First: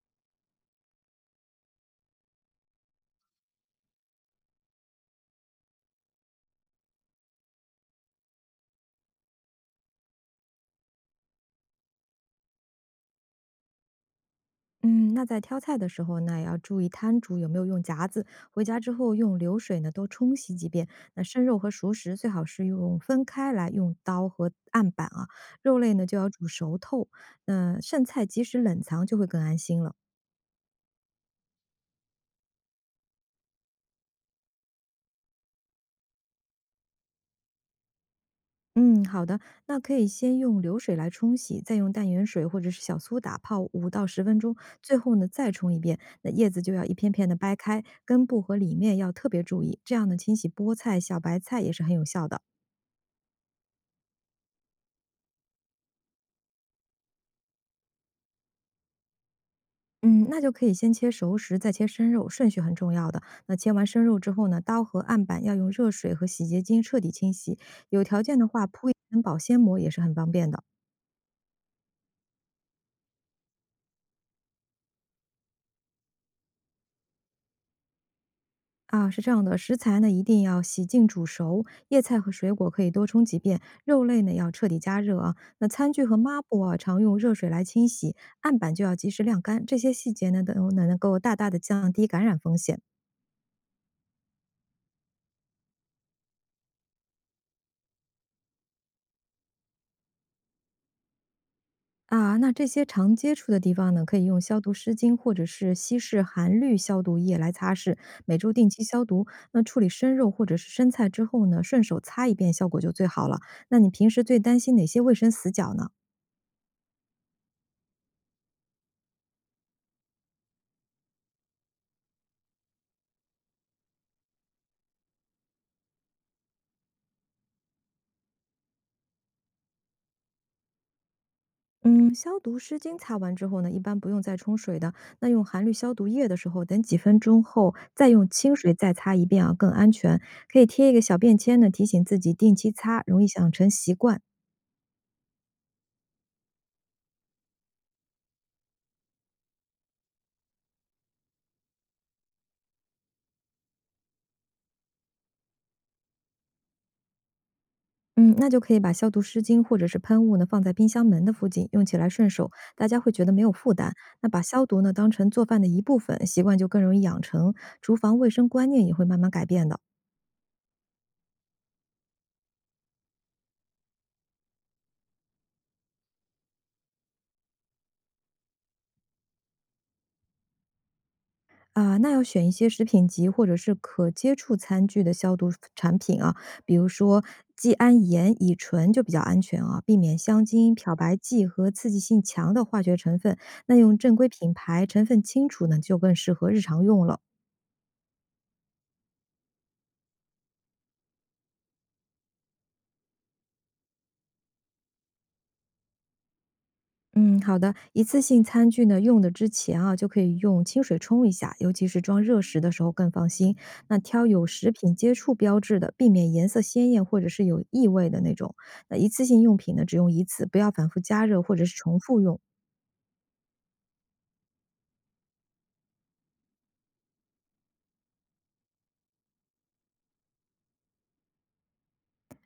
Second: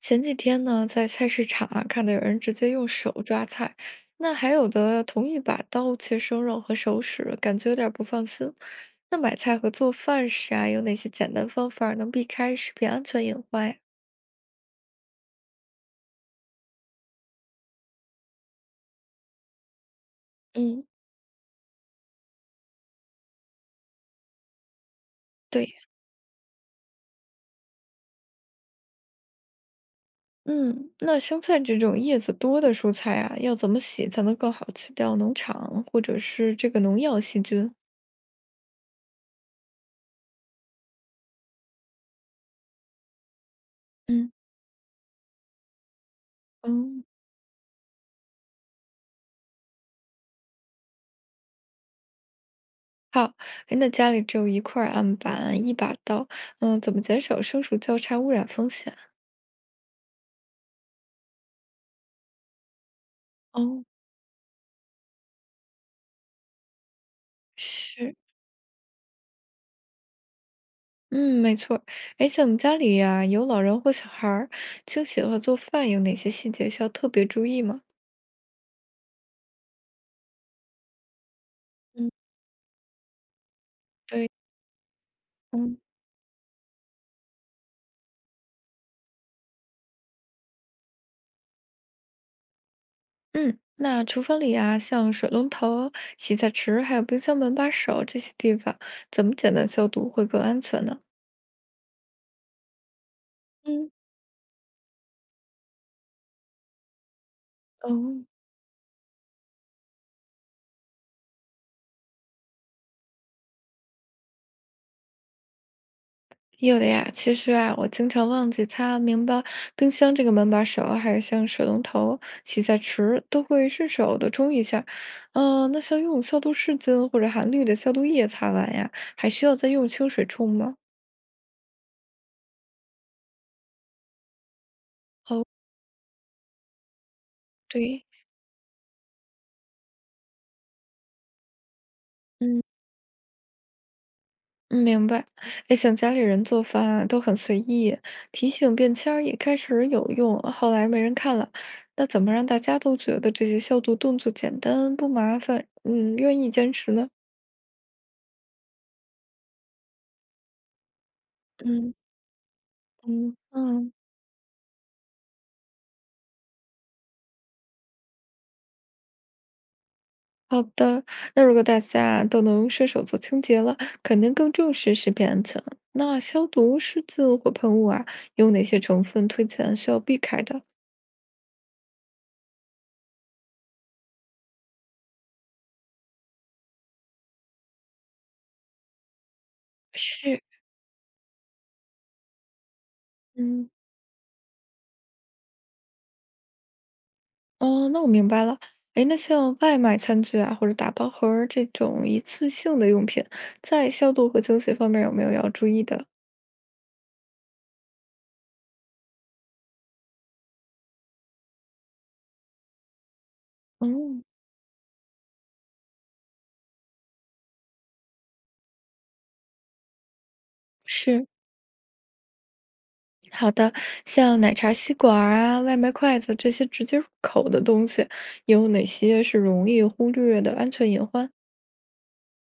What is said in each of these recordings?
前几天呢，在菜市场啊，看到有人直接用手抓菜，那还有的同意把刀切生肉和熟食，感觉有点儿不放心。那买菜和做饭时啊，有哪些简单方法能避开食品安全隐患呀？嗯，那在挑菜的时候呢，也要注意摊主有没有用夹子。回家之后用流水呢多冲洗几嗯，遍。那生肉和熟食最好是用分开来，用刀和案板啊。对，肉类呢就要煮熟透。那剩菜及时冷藏就会更安心了。嗯，那生菜这种叶子多的蔬菜啊，要怎么洗才能更好去掉农场或者是这个农药细菌？嗯，好的，那可以先用流水来冲洗，再用淡盐水或者是小苏打泡五到十嗯分钟，最后呢再冲一遍。那叶子就要一嗯，片片的掰开，根部和里面要特别注意，这样呢清洗菠菜、小白菜也是很有效的。好，哎，那家里只有一块儿案板，一把刀，嗯，怎么减少生熟交叉污染风险？嗯，那就可以先切熟食，再切生肉，顺序很重要的。那切哦，完生肉之后呢，刀和案板要用热水和洗洁精彻底清洗，有是，条件的话铺一层保鲜膜也是很方便的。嗯，没错儿。哎，像我们家里呀，有老人或小孩儿，清洗和做饭有哪些细节需要特别注意吗？啊，是这样的，食材呢一定要洗净煮熟，叶嗯，菜和水果可以多冲几遍，肉类对，呢要彻底加热啊。那嗯餐具和抹布啊，常用热水来清洗，案板就要及时晾干，这些细节呢都能够大大的降低感染风险。嗯，那厨房里啊，像水龙头、洗菜池，还有冰箱门把手这些地方，怎么简单消毒会更安全呢？啊，那这些常接触的地嗯，方呢，可以用消毒湿巾或者是稀释含氯消毒液来擦拭，哦，每周定期消毒。那处理生肉或者是生菜之后呢，顺手擦一遍，效果就最好了。那你平时最担心哪些卫生死角呢？有的呀，其实啊，我经常忘记擦明白冰箱这个门把手，还有像水龙头、洗菜池都会顺手的冲一下。嗯、那像用消毒湿巾或者含氯的消毒液擦完呀，还需要再用清水冲吗？嗯，消毒湿巾擦完之后呢，一般不用再冲水的。那用含氯消毒液的时候，等几分钟后对，再用清水再擦一遍啊，更安全。可以贴一个小便签呢，提醒自己定嗯，期擦，容易养成习惯。嗯明白。哎，像家里人做饭啊都很随意，提醒便签儿也开始有用，后来没人看了。那怎么让大家都觉得这些消毒动作简单不麻烦，嗯，愿意坚持呢？嗯，那就可以把消毒湿巾或者是喷雾呢放在冰箱门的附近，用嗯起来顺手，大家会觉得嗯没有负担。嗯。那把消毒呢当成做饭的一部分，习惯就更容易养成，厨房卫生观念也会慢慢改变的。好的，那如果大家都能顺手做清洁了，肯定更重视食品安全。那消毒湿巾或喷雾啊，有哪些成分推荐需要避开的？啊、那要选一些食品级或者是可接触餐具的消毒产品啊，比如说季铵盐、乙醇就比较安全啊，避免是，香精、漂白剂和刺激性强的化学成分。嗯，那用正规品牌、成分清楚呢，就更适合日常用了。哦，那我明白了。哎，那像外卖餐具啊，或者打包盒儿这种一次性的用品，在消毒和清洗方面有没有要注意的？嗯，好的。一次性餐具呢，用的之前啊，就可以用清水冲一下，尤其是装热食的时候更放心。那嗯，挑有食品接触标志的，避免颜色鲜艳或者是有异味的那种。那一次性用品呢，只用一次，不要反复加是，热或者是重复用。好的。像奶茶吸管儿啊、外卖筷子这些直接入口的东西，有哪些是容易忽略的安全隐患？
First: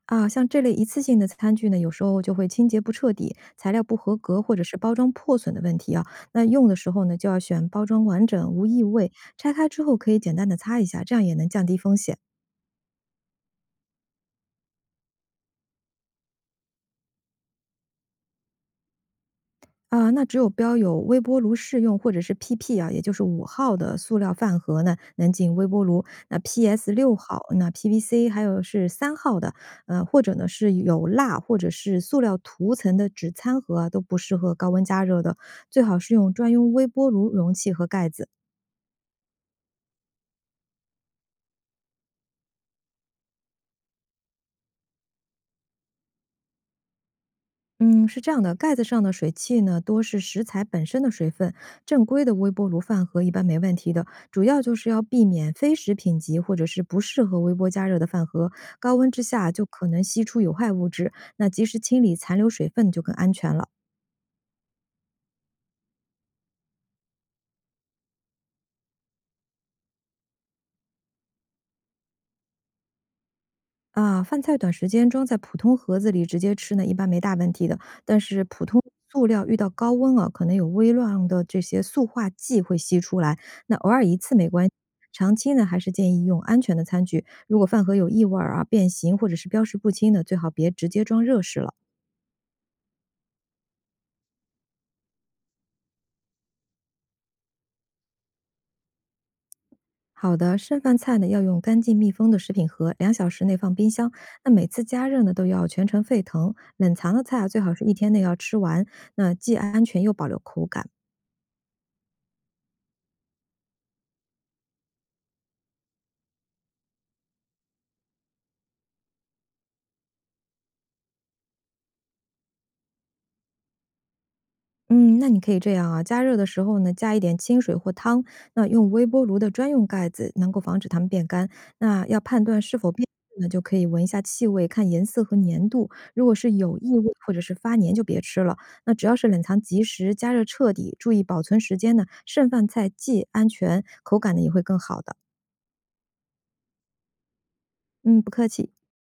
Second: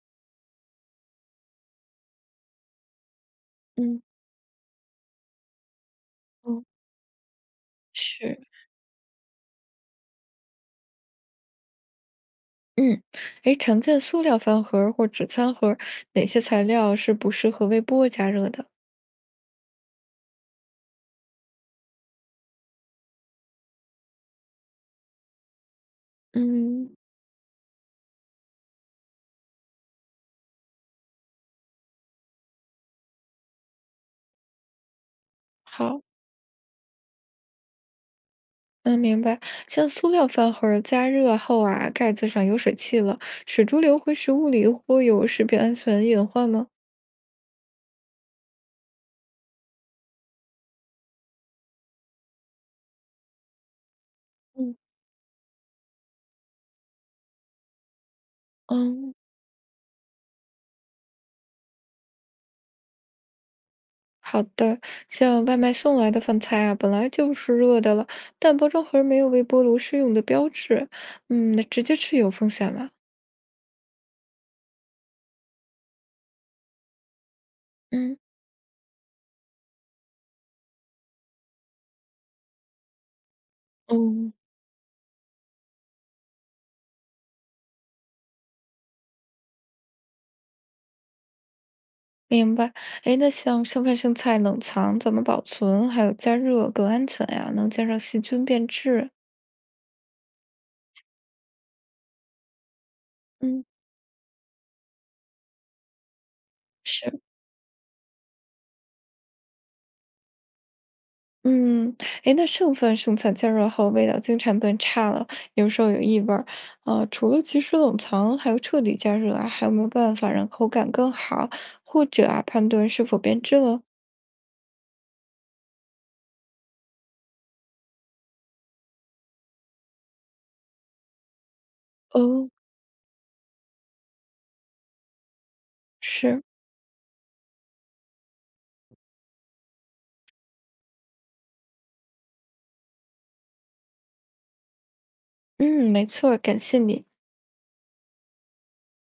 啊，像这类一次性的餐具呢，有时候就会清洁不彻底、材料不嗯合格或者是包装破损的问题啊。那嗯，用的时候呢，就要选包装完是，整、无异味，拆开之后可以简单的擦一下，这样也能降低风险。嗯，哎，常见塑料饭盒儿或纸餐盒儿，哪些材料是不适合微波加热的？啊，那只有标有微波炉适用或者是 PP 啊，也就是5号的塑料饭盒呢，能进微波炉。那 PS 嗯，6号，那 PVC 还有是3号的，或者呢是有蜡或者是塑料涂层的纸餐盒啊，都不适合高温加热的，最好好，是用专用微波炉容器和盖子。嗯，明白。像塑料饭盒儿加热后啊，盖子上有水汽了，水珠流回食物里会有食品安全隐患吗？嗯，是这样的，盖子上的水汽呢，多是食材本身的水分，正规的微波炉饭盒一般没问题的，主要就嗯是要避免非食品级或者是不适合微波加热的饭盒，高温嗯，之下就可能吸出有害物质，那及时清理残留水分就更安全了。好的。像外卖送来的饭菜啊，本来就是热的了，但包装盒儿没有微波炉适用的标志，嗯，那直接吃有风险吗？啊，饭菜短时间装在普通盒子里直接吃呢，一般没大问题的。嗯。但是普通塑料遇到高温啊，可能有微量的这些塑化剂会析出来。那偶尔一哦，次没关系，长期呢还是建议用安全的餐具。如果饭盒有异味儿啊、变形或者是标识不清的，最好别直接装热食了。明白。哎，那像剩饭剩菜冷藏怎么保存，还有加热更安全呀？能减少细菌变质。好的，剩饭菜呢要用干净密封的食品盒，2小时内嗯，放冰箱。那每次加热呢都要全程沸腾。冷藏是，的菜啊，最好是1天内要吃完，那既安全又保留口感。嗯，哎，那剩饭剩菜加热后味道经常变差了，有时候有异味儿。除了及时冷藏，还有彻底加热啊，还有没有办法让口感更好，或者啊判断是否变质了？嗯，那你可以这样啊，加热的时候呢，加一点清水或汤，那用微波炉的专用盖子，能够防止它们变干。那要判哦，断是否变质呢，就可以闻一下气味，看颜色和粘度。如果是，是有异味或者是发粘，就别吃了。那只要是冷藏及时、加热彻底，注意保存时间呢，剩饭菜既安全，口感呢也会更好的。嗯，没错儿，感谢你。嗯，不客气。